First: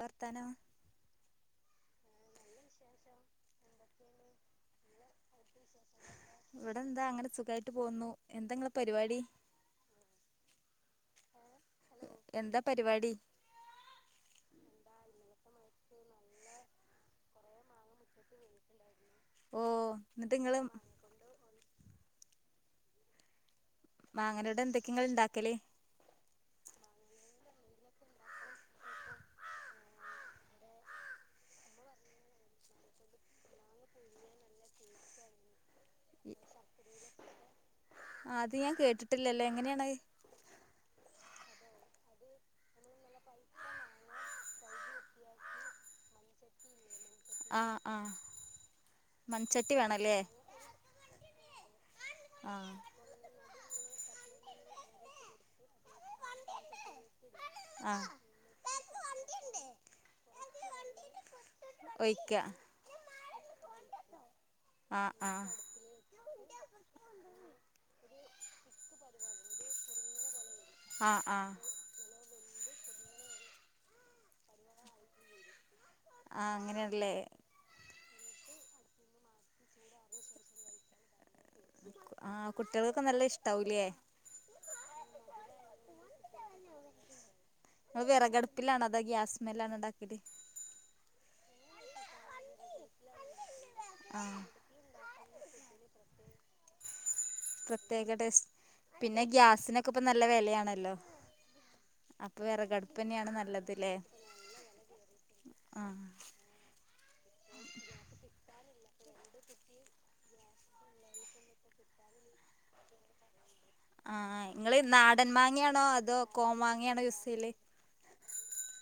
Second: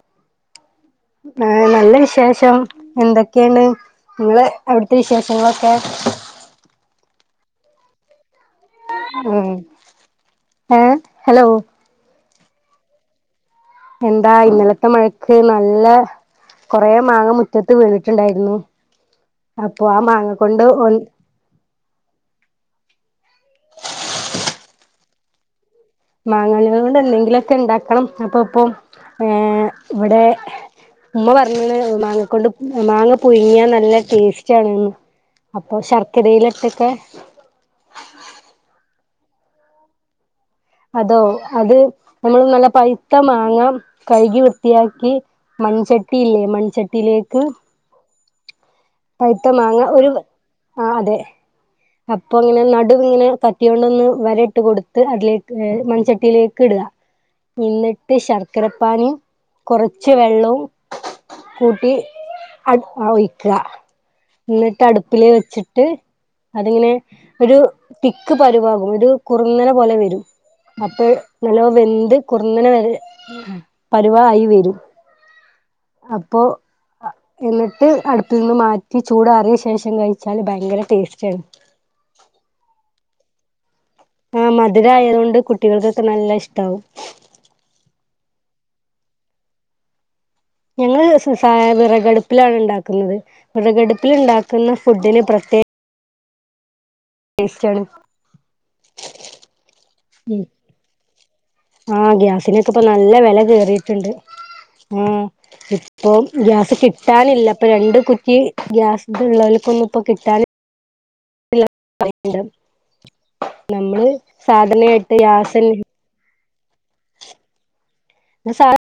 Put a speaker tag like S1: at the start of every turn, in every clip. S1: വർത്താനം
S2: ആഹ് നല്ല വിശേഷം എന്തൊക്കെണ് നിങ്ങളെ അവിട്ത്തെ വിശേഷങ്ങളൊക്കെ
S1: വടെ എന്താ അങ്ങനെ സുഖായ്ട്ട് പോവ്ന്നു എന്തങ്ങളെ
S2: ഉം ഏ ഹലോ
S1: എന്താ പരിവാടി
S2: എന്താ ഇന്നലത്തെ മഴക്ക് നല്ല കൊറേ മാങ്ങ മു റ്റത്ത് വീണിട്ട്ണ്ടായ്ര്ന്നു
S1: ഓ
S2: അപ്പൊ ആ മാങ്ങ
S1: എന്നിട്ട് ഇങ്ങള്
S2: കൊണ്ട് ഒ
S1: മാങ്ങനോട്ടെന്തൊക്കെ ങ്ങള് ണ്ടാക്കല്
S2: മാങ്ങനോണ്ട് ന്തെങ്കിലൊക്കെ ണ്ടാക്കണം അപ്പൊ പ്പൊ ഏ ഇവടെ ഉമ്മ പറഞ്ണ് മാങ്ങ കൊണ്ട് മാങ്ങ പുയ്ങ്യാ നല്ല ടേസ്റ്റ് ആണ്ന്ന് അപ്പൊ ശർക്കരയിലിട്ടൊക്കെ
S1: ആത് ഞാൻ കേട്ടിട്ടില്ലല്ലോ എങ്ങനെയാണത്
S2: അതോ അത് ഞമ്മള് നല്ല പൈത്ത മാങ്ങ കയ്കി വൃത്തിയാക്കി മൺചട്ടില്ലേ മൺചട്ടീലേക്ക്
S1: ആഹ് ആഹ്
S2: പൈത്ത
S1: മൺചട്ടി
S2: മാങ്ങ ഒരു
S1: വേണല്ലേ
S2: ആഹ് അതെ അപ്പൊങ്ങനെ
S1: ആഹ്
S2: നടു ങ്ങനെ പ ത്യോണ്ടൊന്ന് വരട്ട് കൊട്ത്ത് അതിലേക്ക് മൺചട്ടിയിലേക്ക് ഇട
S1: ആഹ്
S2: ന്നിട്ട് ശർക് ക്കരപ്പാനീം കൊറച്ച് വെള്ളവും കൂട്ടി
S1: ഒഴിക്ക
S2: അട് ആഹ് ഒയിക്ക
S1: ആഹ്
S2: എന്നട്ടട്പ്പില്
S1: ആഹ്
S2: വെച്ചിട് ട്ട് അതിങ്ങനെ ഒരു തിക്ക് പരുവാകും ഒരു കുർന്നനെ പോലെ വരും അപ്പ
S1: ആഹ് ആഹ്
S2: നല്ലോ വെന്ത് കുറന്നനെ വ പരുവയി വരും അപ്പോ
S1: ആഹ് അങ്ങനെയാണല്ലേ
S2: എന്നിട്ട് അട് പ്പിന്ന് മാറ്റി ചൂടാറിയ ശേഷം കഴിച്ചാല് ഭയങ്കര ടേസ്റ്റ്
S1: ആഹ് കുട്ട്യള്കൊക്കെ നല്ല ഇഷ്ടാവും ലേ
S2: ആഹ് മധുരയതോണ്ട് കുട്ടികൾക്കൊക്കെ നല്ല ഇഷ്ടമാവും
S1: നിങ്ങള് വിറകട്പ്പിലാണോ അതൊ ഗ്യാസ്മ്മലാണൊ ഇണ്ടാക്ക്ണത്
S2: ഞങ്ങൾ സാധവിറകടുപ്പിലാണ് ഉണ്ടാക്കുന്നത് വിറകടുപ്പിൽ
S1: ആഹ്
S2: ഉണ്ടാക്കുന്ന ഫുഡിന് പ്ര ടേസ്റ്റാണ്
S1: പ്രത്യേക ടേസ്റ്റ് പിന്നെ ഗ്യാസിനൊക്കെ ഇപ്പ നല്ല വിലയാണല്ലോ
S2: ആഹ്
S1: അപ്പൊ
S2: ഗ്യാസിനൊക്കെ ഇപ്പ
S1: വിറകടുപ്പ്
S2: നല്ല
S1: തന്നെയാണ്
S2: വില
S1: നല്ലതല്ലേ
S2: കറിയിട്ടുണ്ട് ആഹ്
S1: ആഹ്
S2: ഇപ്പം ഗ്യാസ് കിട്ടാനില്ല ഇപ്പ രണ്ട് കുറ്റി ഗ്യാസ് ഇള്ളൽക്ക്ന്നും ഇപ്പോ കിട്ടാൻ ഇല് ഇല്ല പയ്ട്ണ്ട്
S1: ആഹ് നങ്ങൾ നാടൻ മാങ്ങയാണോ
S2: ഗ്യാസന്നെ
S1: അതോ കോമാങ്ങയാണോ യുസ്സ് യ്യൽ
S2: നസാര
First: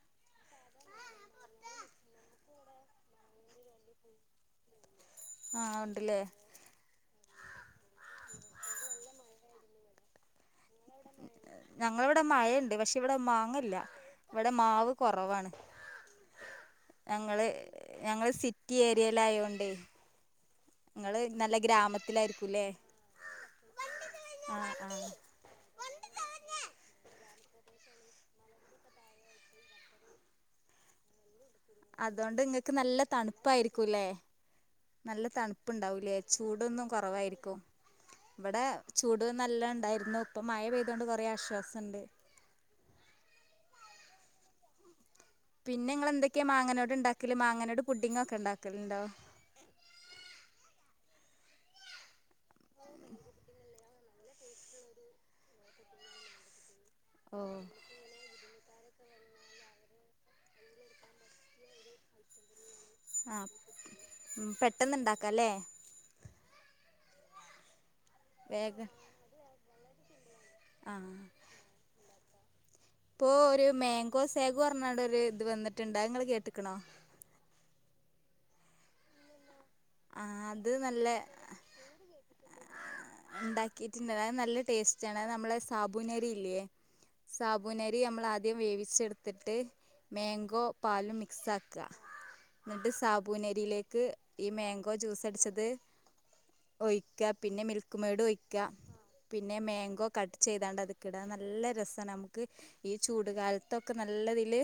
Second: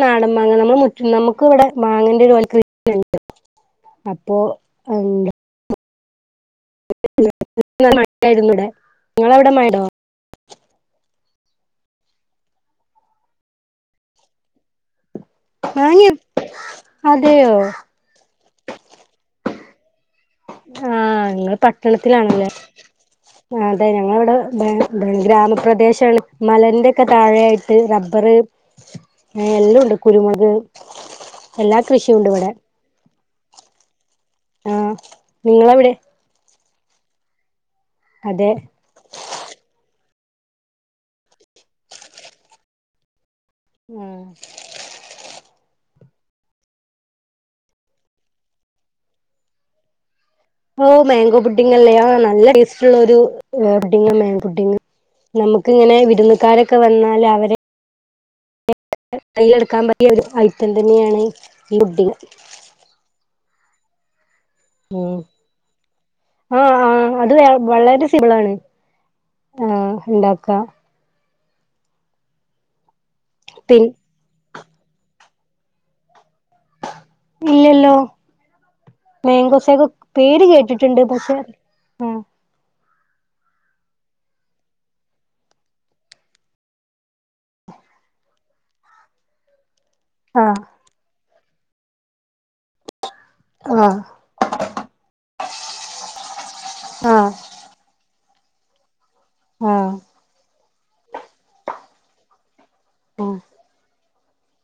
S2: നാടൻ മാങ്ങ നമു നമുക്ക് ഇവിടെ മാങ്ങേന്റെ ഒരുവിൽറ്റ്ണ്ട് അപ്പോ എന്താ
S1: ആഹ് ഉണ്ട് ല്ലേ
S2: നല്ലമട്ടായിരുന്നു ഇവടെ നിങ്ങള അവടെ മയണ്ടോ
S1: ഞങ്ങളിവിടെ മഴണ്ട് പക്ഷെ ഇവിടെ മാങ്ങല്ല ഇവിടെ മാവ് കൊറവാണ്
S2: മാങ്ങ
S1: ഞങ്ങള്
S2: അതെയോ
S1: ഞങ്ങള് സിറ്റി ഏരിയയില ആയോണ്ടേ
S2: ആഹ് നങ്ങള് പട്ടണത്തിലാണ് ല്ലേ
S1: ഗ്രാമത്തിലായിരിക്കൂല്ലേ
S2: ആഹ് അതെ
S1: ആഹ്
S2: ഞങ്ങളവിടെബ
S1: ആഹ്
S2: ഗ്രാമപ്രദേശ മലന്റെൊക്കെ താഴെയായിട്ട് റബ്ബറ് ആഹ് എല്ലാം ഉണ്ട് കുരുമുളക് എല്ലാ കൃഷിയും ഉണ്ട്
S1: അതോണ്ട്
S2: ഇവിടെ
S1: നിങ്ങൾക്ക് നല്ല തണുപ്പായിരിക്കൂംല്ലേ
S2: ആഹ്
S1: നല്ല
S2: നിങ്ങളെവിടെ
S1: തണുപ്പുണ്ടാവൂം ലേ ചൂടൊന്നും കുറവായിരിക്കും
S2: അതെ
S1: ഇവടെ ചൂട് നല്ലോണ്ടായിരുന്നു ഇപ്പം മഴ പെയ്തോണ്ട് കുറേ ആശ്വാസണ്ട്
S2: ആഹ്
S1: പിന്നെ നിങ്ങള് എന്തൊക്കെയാ മാങ്ങനയോട് ഉണ്ടാക്കല് മാങ്ങനോട് പുഡിങ്ങങ് ഒക്കെ ഉണ്ടാക്കലുണ്ടോ
S2: ഓ മാങ്കോ പുട്ടഡിങ്ങല്ലെ നല്ല ടേസ്റ്റ്ള്ളരു പുഡിങ് ലേ പുഡിങ്നമുക്ക് ഇങ്ങനെ വിരുന്നുകാരൊക്കെ വന്ന
S1: ഓ
S2: കയ്യിലെടുക്കാൻ പറ്റിയ ഒരു ഐറ്റം തന്നെയാണ് ഈ പുഡിങ്
S1: ആഹ് ഉം
S2: ഒ ആഹ് ആഹ് അത് വ വളരെ സിമ്പിളാണ്
S1: വേഗം
S2: ആഹ് ഉണ്ടാക്കാം
S1: ആഹ് ഇപ്പൊ ഒരു
S2: പിൻ
S1: മേങ്കോ സേഗൊന്ന്പറഞ്ഞ് ഒരു ഇത് വന്നിട്ടുണ്ട് അത്നിങ്ങള് കേട്ട്ക്ക്ണോ
S2: ഇല്ലല്ലോ മേങ്കോസേഗോക്കെ
S1: ആ
S2: പേര് കേട്ടിട്ടുണ്ട് പക്ഷേ
S1: ആഹ് ഉണ്ടാക്കിട്ട്ണ്ട് അത് നല്ല ടേസ്റ്റ ആണ് നമ്മളെ സാബൂനരി ഇല്ലേ സാബൂനരി നമ്മൾ ആദ്യം വേവിച്ചെടുത്തിട്ട് മാേങ്കോ പാലും മിക്സ് ആക്ക് എന്നിട്ട്
S2: ആഹ്
S1: സാബൂനരിയിലേക്ക് ഈ മേൻഗ് കൊ ജൂസട്ച്ചത് ഒഴിക്ക
S2: ആഹ്
S1: പിന്നെ മിൽക്ക്മേഡു ഒയിക്ക. പിന്നെ
S2: ആഹ്
S1: മേങ്കോ കട്ട് ചെയ്താണ്ടത്. ക് ടാ നല്ല രസാണ് നമക്ക് ഈ
S2: ആഹ്
S1: ചൂട്
S2: ആഹ്
S1: കാലത്തൊക്കെ നല്ലതില്.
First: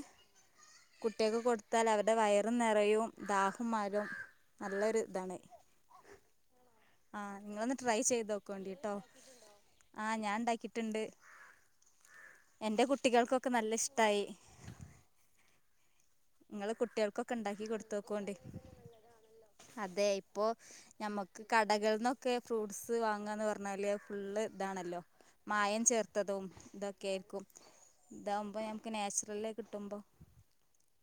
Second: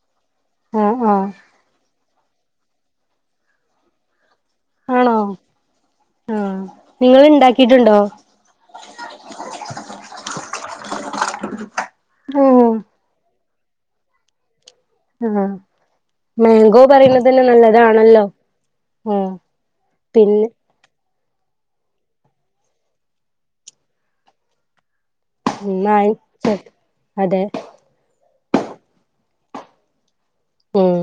S2: ആഹ് ആഹ്
S1: കുട്ട്യക്ക് കൊട്ത്താൽ അവര്ടെ വയറും നെറയും ദാഹംമാറും നല്ലൊരു.
S2: ആണോ
S1: ദാണ്.
S2: ആഹ് നിങ്ങള്
S1: ആഹ് നിങ്ങളൊന്ന് ട്രൈ
S2: ഇണ്ടാക്കിയിട്ടുണ്ടോ
S1: ചെയ്തോക്കോണ്ടിട്ടോ ആഹ് ഞാണ്ടാക്കിട്ട്ണ്ട്.
S2: ഉം
S1: എന്റെ കുട്ടികൾക്കൊക്ക നല്ലഷ്ടായി.
S2: ആഹ്.
S1: ങ്ങള്
S2: മാങ്കോ പറയുന്നതന്നെ
S1: കുട്ട്യാൾക്കൊക്കണ്ടാക്കി
S2: നല്ലതാണല്ലോ
S1: കൊട്ത്തോക്കോണ്ടി
S2: ഉം
S1: അതെ ഇപ്പൊ.
S2: പിന്നെ
S1: ഞമ്മക്ക് കടകൾന്നൊക്കെ ഫ്രൂട്ട്സ് വാങ്ങന്ന് പർഞ്ഞാല് അ ഫുള്ള് താണല്ലോ. മായം
S2: ന്നായി
S1: ചേർത്തതും
S2: അതെ
S1: തൊക്കെര്ക്കും താവുമ്പൊ ഞമക്ക് നാച്ചുറല് കിട്ടുമ്പം.
S2: ഉം.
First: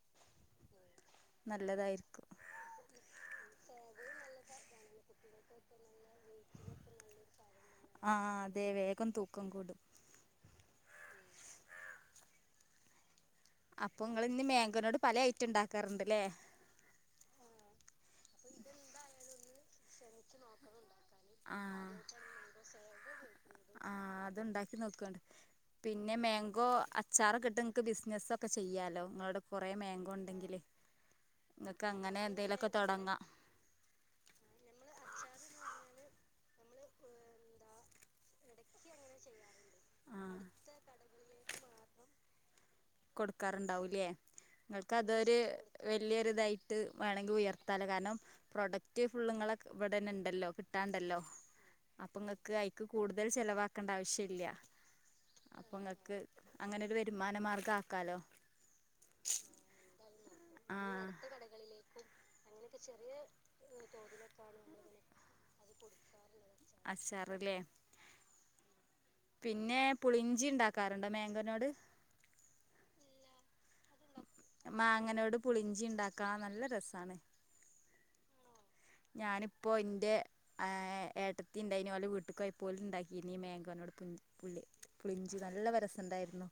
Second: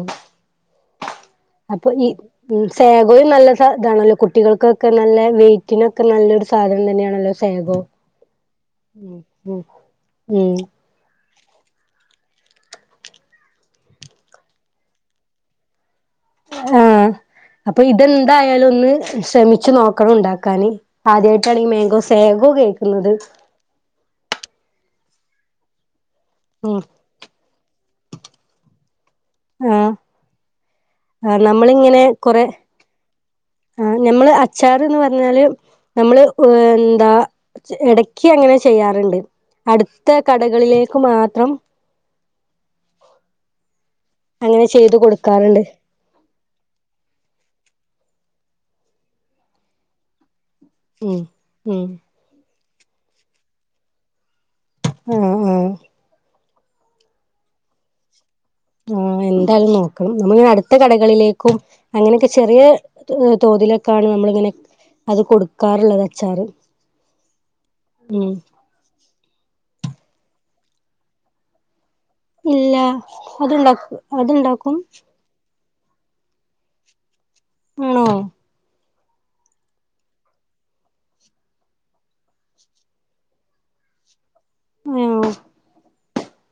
S2: അപ്പൊ ഈ
S1: നല്ലതായിരിക്കും
S2: ഉം സേഗോയും നല്ല സ താണല്ലോ കുട്ടികൾക്കൊക്കെ നല്ല വെയിറ്റിനൊക്കെ നല്ല സാധനം തന്നെയാണല്ലോ സേഗോ
S1: ആ അതെ വേഗം
S2: ഉം
S1: തൂക്കം
S2: ഉം
S1: കൂടും
S2: ഉം.
S1: അപ്പൊ ങ്ങള്ഞ്ഞ് മേങ്കോനോട് പല ഐറ്റണ്ടാക്കാറ്ണ്ട് ലേ.
S2: ആഹ് അപ്പ ഇതെന്തായാലു ഒന്ന് ശ്രമിച്ചു നോക്കണം ണ്ടാക്കാന്. ആദ്യായ്ട്ടാണ് ഈ
S1: ആഹ്
S2: മേങ്കോ സേഗോ കേക്ക്ന്നത്.
S1: ആഹ് അത്ണ്ടാക്കി നോക്ക്വോണ്ട് പിന്നെ മേങ്കോ
S2: ഉം
S1: അ ച്ചാറൊക്കെട്ട് ങ്ങക്ക് ബിസ്നസ്സൊക്കെ ചെയ്യാലോ ങ്ങളോടെ കൊറേ മേങ്കോ ണ്ടെങ്കില്.
S2: ആ നമ്മളിങ്ങനെ കൊറെ.
S1: തുടങ്ങാം
S2: ആഹ് ഞ്ഞമ്മള് അച്ചാറ്ന്ന് പർഞ്ഞാല് നമ്മള് ഉ എന്താ. ചെ എടക്ക് അങ്ങനെ ചെയ്യാറ്ണ്ട് അട്ത്ത
S1: ആഹ്
S2: കടകളിലേക്ക് മാത്രം.
S1: കൊട്ക്കാറുണ്ടാവു ലേ
S2: അങ്ങനെ ചെയ്ത്
S1: ങ്ങക്കതൊര്.
S2: കൊടുക്കാറുണ്ട്
S1: വല്ലൊര് തായിട്ട് വേണെങ്കി ഉയർത്താലോ കാരണം പ്രോഡക്റ്റ് ഫുള്ള്ങ്ങളെ വടെന്നെണ്ടല്ലോ. ട്ടാണ്ടല്ലോ
S2: ഉം ഉം
S1: അപ്പങ്ങക്ക് ഐക്ക് കൂടുതൽ ചെലവാക്കണ്ട ആവശ്യല്ല.
S2: ആഹ്.
S1: അപ്പങ്ങക്ക് അങ്ങനൊര് വരുമാന മാർഗാക്കാലോ.
S2: ആ എൻ്റയലും നോക്കണം നമ്മള്ങ്ങനെ അട്ത്ത
S1: ആഹ്
S2: കടകളിലേക്കും അങ്ങനൊക്കെ ചെറ്യേ. ര് തോതിലൊക്കാണ് നമ്മള്ങ്ങനെ അത് കൊടുക്കാറുള്ളത് അച്ചാറ്.
S1: അച്ചാറ് ലേ.
S2: ഉം.
S1: പിന്നെ പുളിഞ്ചിണ്ടാക്കാറ്ണ്ടോ മേങ്കോനോട്.
S2: ഇല്ല അത്ണ്ടാക്കു
S1: അ മാങ്ങനോട് പുളിഞ്ചിണ്ടാക്കാ നല്ല രസാണ്.
S2: ആണോ.
S1: ഞാന്പ്പോ ഇന്റെ. അ ഏ ഏട്ടത്തിണ്ടയ്നി ഓലെ വീട്ട്ക്കോയ്പ്പ ഓല്ണ്ടാക്കിനി മേങ്കോനോട് പുഞ് പുളി
S2: ആ
S1: പുളിഞ്ചി നല്ലവ രസണ്ടായിരുന്നു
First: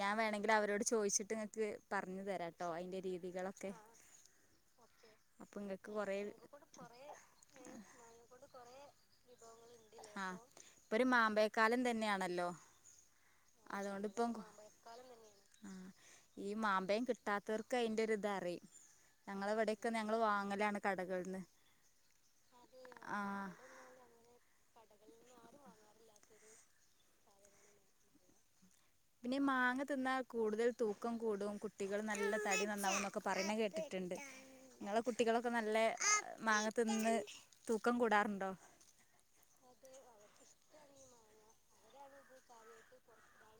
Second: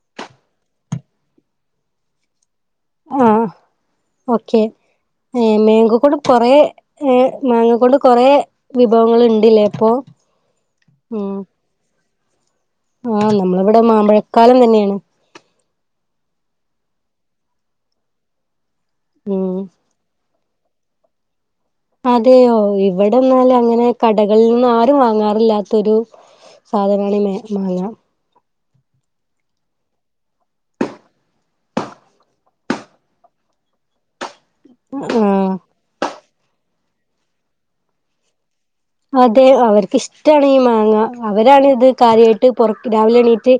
S1: ഞാ വേണങ്കിലവരോട് ചോയ്ച് ട്ട് ങ്ങക്ക് പർഞ് തരാട്ടോ അയിന്റെ രീതികളൊക്കെ.
S2: ഏ
S1: അപ്പൊ ഇങ്ങക്ക്
S2: മേങ്കോ കൊണ്ട്
S1: കൊറേ
S2: കൊറെ
S1: വിഭവങ്ങളുണ്ട്.
S2: ഏ മാങ്ങ കൊണ്ട് കൊറേ വിഭവങ്ങള്ണ്ട് ലേ പ്പൊ.
S1: പ്പൊര് മാമ്പയക്കാലം തന്ന്യാണല്ലോ.
S2: ആഹ് നമ്മളിവിടെ മാമ്പഴക്കാലം തന്ന്യേണ്.
S1: ആഹ് ഈ മാമ്പയം കിട്ടാത്തവർക്ക് അയിന്റെര്തറിം
S2: ഉം
S1: ഞങ്ങളവിടെ ത്ത്ന്ന് ഞങ്ങള് വാങ്ങലാണ് കടകൾന്ന്.
S2: അതെയോ ഇവടന്നാല് അങ്ങനെ. കടകളിൽ നിന്നാരും വാങ്ങാറില്ലാത്തൊരു സാധനാണ് മേ മാങ്ങ.
S1: പിന്നെ ഈ മാങ്ങ ത് ന്നാ കൂടുതൽ തൂക്കം കൂടും കുട്ടികള് നല്ല തടി നന്നാവും ന്നൊക്കെ പറിണ കേട്ടിട്ട്ണ്ട്. ങ്ങള
S2: ആഹ്
S1: കുട്ടികളൊക്ക നല്ലെ മാങ്ങ ത്തിന്ന് തൂക്കം കൂടാറുണ്ടോ.
S2: അതെ അവർക്ക്ഷ്ടാണീ മാങ്ങ അവരാണിത് കാര്യായ്ട്ട് പൊർകി രാവിലെ എണീറ്റ്.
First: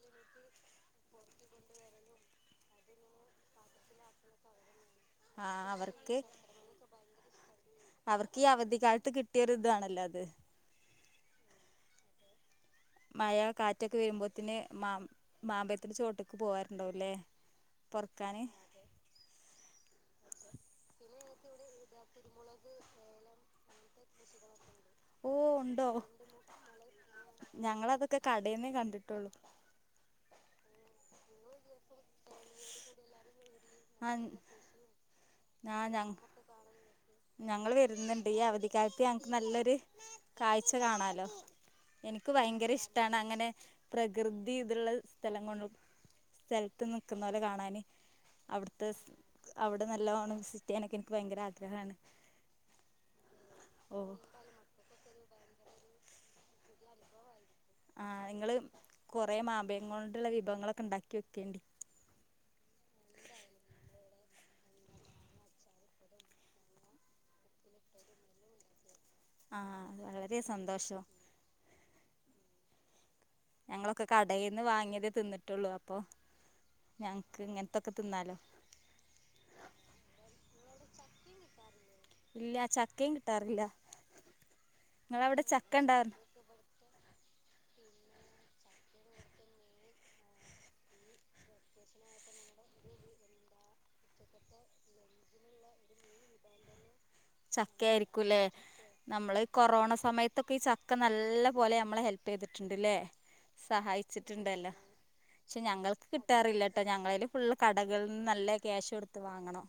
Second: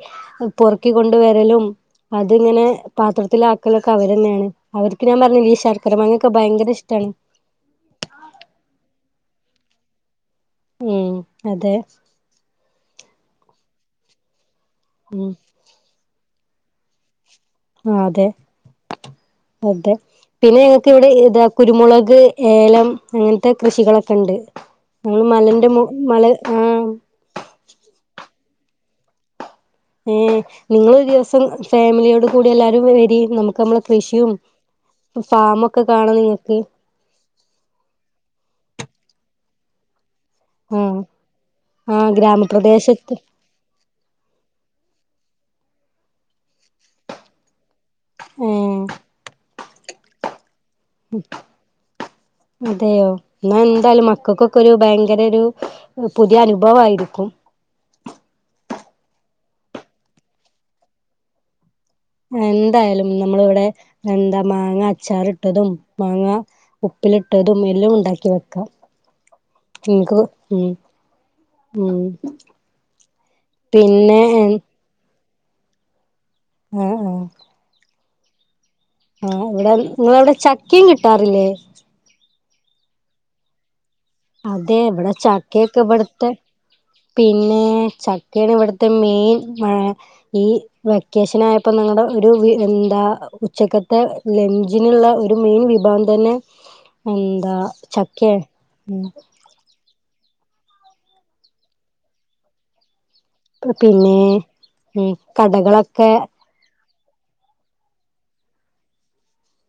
S2: പൊർക്കി കൊണ്ട് വരലും അത്ങ്ങനെ പാത്രത്തിലാക്കലൊക്കെ അവരെന്നേണ്. അവർക്ക് ഞാ
S1: ആ
S2: പറഞ്ഞില്ല ഈ
S1: അവർക്ക്
S2: ശർക്കരമാങ്ങൊക്കെ ഭയങ്ക ഇഷ്ടണ്
S1: അവർക്ക് ഈ അവധിക്കാലത്ത് കിട്ടിയ ഒരു ഇതാണല്ലോ അത്
S2: ഉം അതെ
S1: മഴ കാറ്റൊക്കെ വരുമ്പോത്തന് മാം
S2: ഉം
S1: മാമ്പഴത്തിന്റെ ചോട്ടേക്ക് പോവാലുണ്ടാവല്ലേ
S2: ആ അതെ അതെ പിന്നെ ഞങ്ങക്ക് ഇവിടെ ഇതാ കുരുമുളക് ഏലം അങ്ങനത്തെ കൃഷികളൊക്കെ ഉണ്ട് ഞങ്ങള് മലന്റെ മല ആ
S1: ഞങ്ങള അതൊക്കെ കടേന്നേ കണ്ടിട്ടൊള്ളു
S2: ഏർ നിങ്ങൾ ഒരു ദിവസം ഫാമിലിയോട് കൂടി എല്ലാരും വരി നമുക്ക് നമ്മള
S1: ആ
S2: കൃഷിയും ഫാമ ഒക്കെ കാണാം നിങ്ങക്ക്
S1: ഞങ്ങള്ൾ വരുന്നുണ്ട് ഈ അവധിക്കാലത്ത് ഞങ്ങക്ക് നല്ലൊരു കാഴ്ച
S2: ആഹ്
S1: കാണാലോ
S2: ആഹ്
S1: എനിക്ക് ഭയങ്കര
S2: ഗ്രാമപ്രദേശത്ത്
S1: ഇഷ്ടമാണ് അങ്ങനെ പ്രകൃതി ഇതുള്ള സ്ഥലം കൊണ്ട് സ്ഥലത്ത് നിക്കുന്ന പോലെ കാണാന്
S2: ഏഹ്
S1: അവിടുത്തെ അവിടെ നല്ലോഓണം അനക്ക് എനിക്ക് ഭയങ്കര ആഗ്രഹമാണ്
S2: അതെയോ എന്നാ എന്തായാലും മക്കൾക്കൊക്കെ ഒരു ഭയങ്കര ഒരു പുതിയ അനുഭവയിരിക്കും
S1: ആ നിങ്ങള് കൊറെ മാപേങ്ങ കൊണ്ടള്ള വിഭവങ്ങളൊക്കെ ഉണ്ടാക്കി വെക്കേണ്ടണ്ട്
S2: എന്തായാലും നമ്മളിവിടെ എന്താ മാങ്ങ അച്ചാറി ഇട്ടതും മാങ്ങ ഉപ്പിലിട്ട്തുമെല്ലാം ഉണ്ടാക്കി വെക്കാം
S1: ആഹ് അത്
S2: നിങ്ങക്ക്
S1: വളരെ
S2: ഉം
S1: സന്തോഷം
S2: ഉം
S1: ഞങ്ങളൊക്കെ
S2: പിന്നെ
S1: കടയിൽന്ന് വാങ്ങിയതേ തിന്നിട്ടുള്ളൂ അപ്പൊ
S2: ആഹ് ആഹ്
S1: ഞങ്ങക്ക് ഇങ്ങന ത്തെ തിന്നാലോ
S2: ആഹ ഇവിടെ നിങ്ങളവിടെ ചക്കയും കിട്ടാറില്ലേ
S1: ഇല്ല ചക്കേ കിട്ടാറില്ല
S2: അതെ ഇവിടെ
S1: നിങ്ങളവിടെ ചക്ക
S2: ചക്കയൊക്കെ
S1: ഉണ്ടായിരുന്നു
S2: ഇവിടുത്തെ പിന്നെ ചക്കയാണ് ഇവിടുത്തെ മെയിൻ ഈ വെക്കേഷൻ ആയപ്പോ നിങ്ങളുടെ ഒരു എന്താ ഉച്ചക്കത്തെ ലെഞ്ചിനുള്ള ഒരു മെയിൻ വിഭവം തന്നെ എന്താ ചക്കയ
S1: ചക്കയായിരിക്കൂല്ലേ നമ്മള് ഈ കൊറോണ സമയത്തൊക്കെ ഈ ചക്ക നല്ല പോലെ നമ്മളെ ഹെൽപ് ചെയ്തിട്ടുണ്ട്ല്ലേ
S2: പിന്നെ
S1: സഹായിച്ചിട്ടുണ്ടല്ലോ
S2: ഉം
S1: പക്ഷെ ഞങ്ങൾക്ക്
S2: കടകളൊക്കെ
S1: കിട്ടാറില്ല കേട്ടോ ഞങ്ങളല് ഫുള് കടകളിൽ നിന്ന് നല്ല ക്യാഷ് കൊടുത്ത് വാങ്ങണം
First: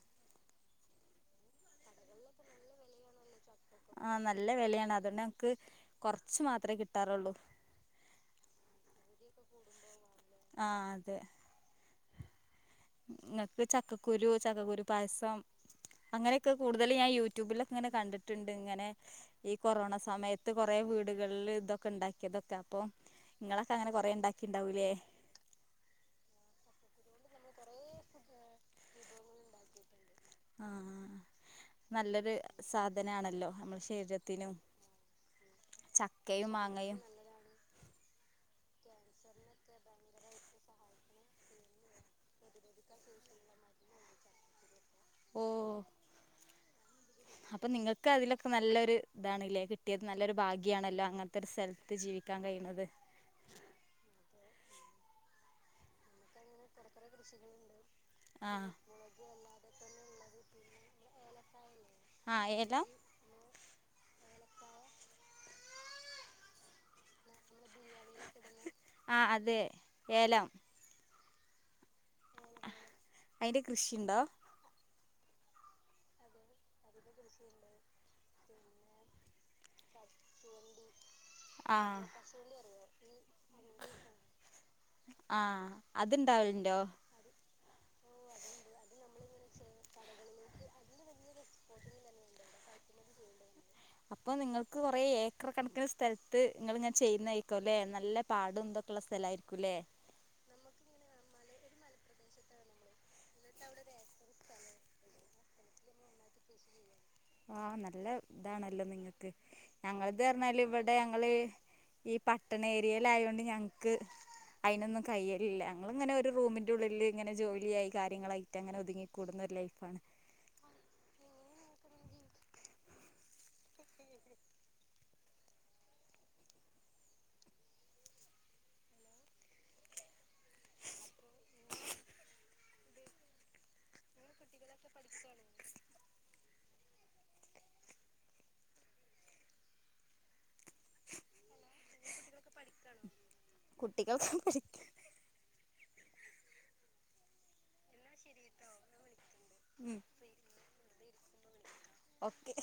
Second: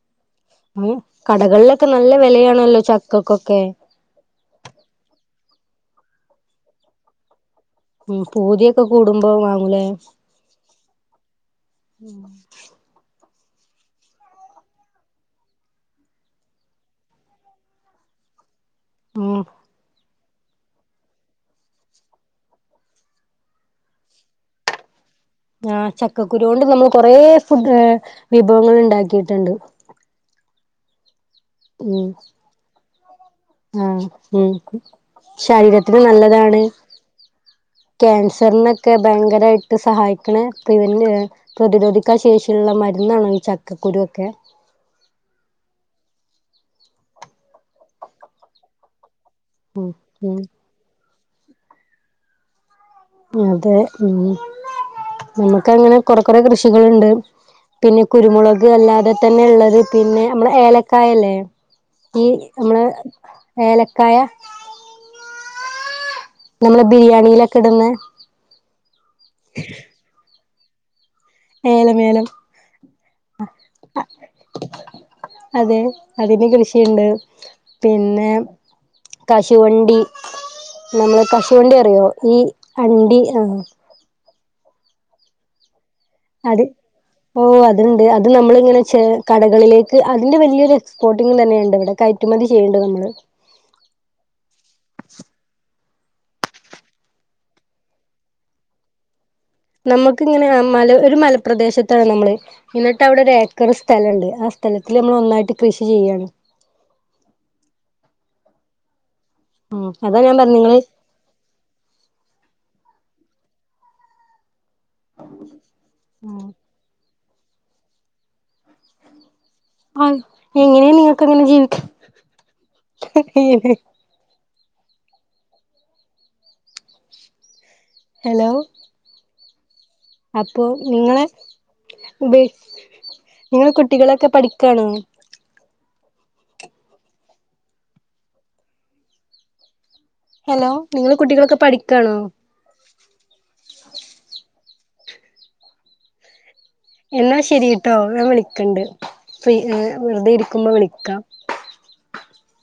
S2: കടകളിലൊക്കെ നല്ല വിലയാണല്ലോ ചക്കൾക്കൊക്കെ
S1: ആഹ നല്ല വിലയാണ് അതുകൊണ്ട് നമക്ക് കൊറച്ച മാത്രമേ കിട്ടാറുള്ളൂ
S2: ഉ പൂതിയൊക്കെ കൂടുമ്പോ വാങ്ങൂലേ
S1: ആഹ് അതെ
S2: ഉം
S1: നിങ്ങക്ക് ചക്കക്കുരു ചക്കക്കുരു പായസം അങ്ങനെയൊക്കെ കൂടുതൽ ഞാൻ യൂട്യൂബിലൊക്ക ഇങ്ങനെ കണ്ടിട്ടുണ്ട് ഇങ്ങനെ
S2: ഉം
S1: കൊറോണ സമയത്ത് കൊറേ വീടുകളിൽ ഇതൊക്കെ ഉണ്ടാക്കിയതൊക്കെ അപ്പൊ നിങ്ങളൊക്കെ അങ്ങനെ കുറെേ ഉണ്ടാക്കി ഉണ്ടാവൂല്ലേ
S2: ആ് ചക്കക്കുരു കൊണ്ട് നമ്മൾ കൊറെേ ഫുഡ് വിഭവങ്ങൾ ഉണ്ടാക്കിയിട്ടുണ്ട്
S1: ആഹ് നല്ലൊരു സാധന ആണല്ലോ
S2: ആഹ് ഉ ശരീരത്തിന്
S1: ചക്കയും
S2: നല്ലതാണ്
S1: മാങ്ങയും
S2: ക്യാൻസറിനൊക്കെ ഭയങ്കരമായിട്ട് സഹായിക്കണ ഇവന്റ് പ്രതിരോധിക്കാൻ ശേഷിയുള്ള മരുന്നാണോ ഈ ചക്കക്കുരുൊക്കെ
S1: ഓ അപ്പൊ നിങ്ങൾക്ക് അതിലൊക്കെ നല്ലൊരു ഇതാണല്ലേ കിട്ടിയത് നല്ലൊരു
S2: ഉം
S1: ഭാഗ്യാണല്ലോ അങ്ങനത്തെ ഒരു സ്ഥലത്ത് ജീവിക്കാൻ കഴിയുന്നത്
S2: അതെ ഉം നമുക്ക അങ്ങനെ കൊറെ കൊറെ കൃഷികൾുണ്ട് പിന്നെ കുരുമുളക്
S1: ആഹ്
S2: അല്ലാതെ തന്നെ ഉള്ളത് പിന്നെ നമ്മടെ ഏലക്കായ അല്ലേ ഈ
S1: ആഹ്
S2: നമ്മള്
S1: ഏലം
S2: ഏലക്കായ
S1: [unintelligible] [inaudible]
S2: നമ്മെ ബിരിയാണിയിലൊക്കെ ഇടന്ന്
S1: ആ അതെ ഏലം
S2: ഏലം ഏലം
S1: അയിന്റെ കൃഷിയുണ്ടോ
S2: അതെ അതിന് കൃഷിയുണ്ട് പിന്നെ കശുവണ്ടി നമ്മള് കശുവണ്ടി
S1: ആഹ്
S2: അറിയോ ഈ അണ്ടി ആഹ്
S1: ആഹ് അത്ണ്ടാവല്
S2: അത്
S1: ണ്ടോ
S2: ഓ അതുണ്ട് അത് നമ്മളിങ്ങനെ കടകളിലേക്ക് അതിന്റെ വലിയൊരു എക്സ്പോർട്ടിങ്ങ് തന്നെയുണ്ട് ഇവിടെ കയറ്റുമതി ചെയ്യേണ്ടണ്ട് നമ്മൾ
S1: അപ്പൊ നിങ്ങൾക്ക് കുറെ ഏക്കർ കണക്കിന് സ്ഥലത്ത് നിങ്ങൾ ഇങ്ങനെ ചെയ്യുന്നയിക്കോല്ലേ നല്ല പാടും തൊയുള്ള സ്ഥലായിരിക്കുല്ലേ
S2: നമുക്ക് ഇങ്ങനെ മല ഒരു മലപ്രദേശത്താണ് നമ്മള് എന്നിട്ട് അവിടെ ഒരു ഏക്കർ സ്ഥലുണ്ട് ആഹ് സ്ഥലത്തിൽ നമ്മൾ ഒന്നായിട്ട് കൃഷി ചെയ്യാണ്
S1: ആഹ് നല്ല ഇതാണല്ലോ നിങ്ങക്ക്
S2: ഉം അതാ
S1: ഞങ്ങളിത്
S2: ഞാൻ പറഞ്ഞ
S1: പറഞ്ഞാല്
S2: നിങ്ങള്
S1: ഇവടെ ഇങ്ങള് ഈ പട്ടണ ഏരിയല് ആയോണ്ട് ഞങ്ങക്ക് അയ്നൊന്നും കൈയ്യലില്ല ഞങ്ങളിങ്ങനെ ഒരു റൂമിൻ്റെ ഉള്ളിൽ ഇങ്ങനെ ജോലിയായി കാര്യങ്ങളായിട്ട് അങ്ങനെ ഒതുങ്ങിക്കൂടുന്ന ഒരു ലൈഫാണ്
S2: ആ എങ്ങനെയാ നിങ്ങക്കിങ്ങനെ ജീവിക്ക ഹലോ അപ്പൊ നിങ്ങളെ വി നിങ്ങളെ കുട്ടികളൊക്കെ പഠിക്കാണോ ഹലോ നിങ്ങള് കുട്ടികളൊക്കെ പഠിക്കാണോ
S1: കുട്ടികൾ പ
S2: എന്നാ ശരിട്ടോ ഞാൻ വിളിക്കണ്ട് ഫ്രീ
S1: ഉം
S2: വെറുതെ ഇരിക്കുമ്പോ വിളിക്കാം
S1: ഓക്കെ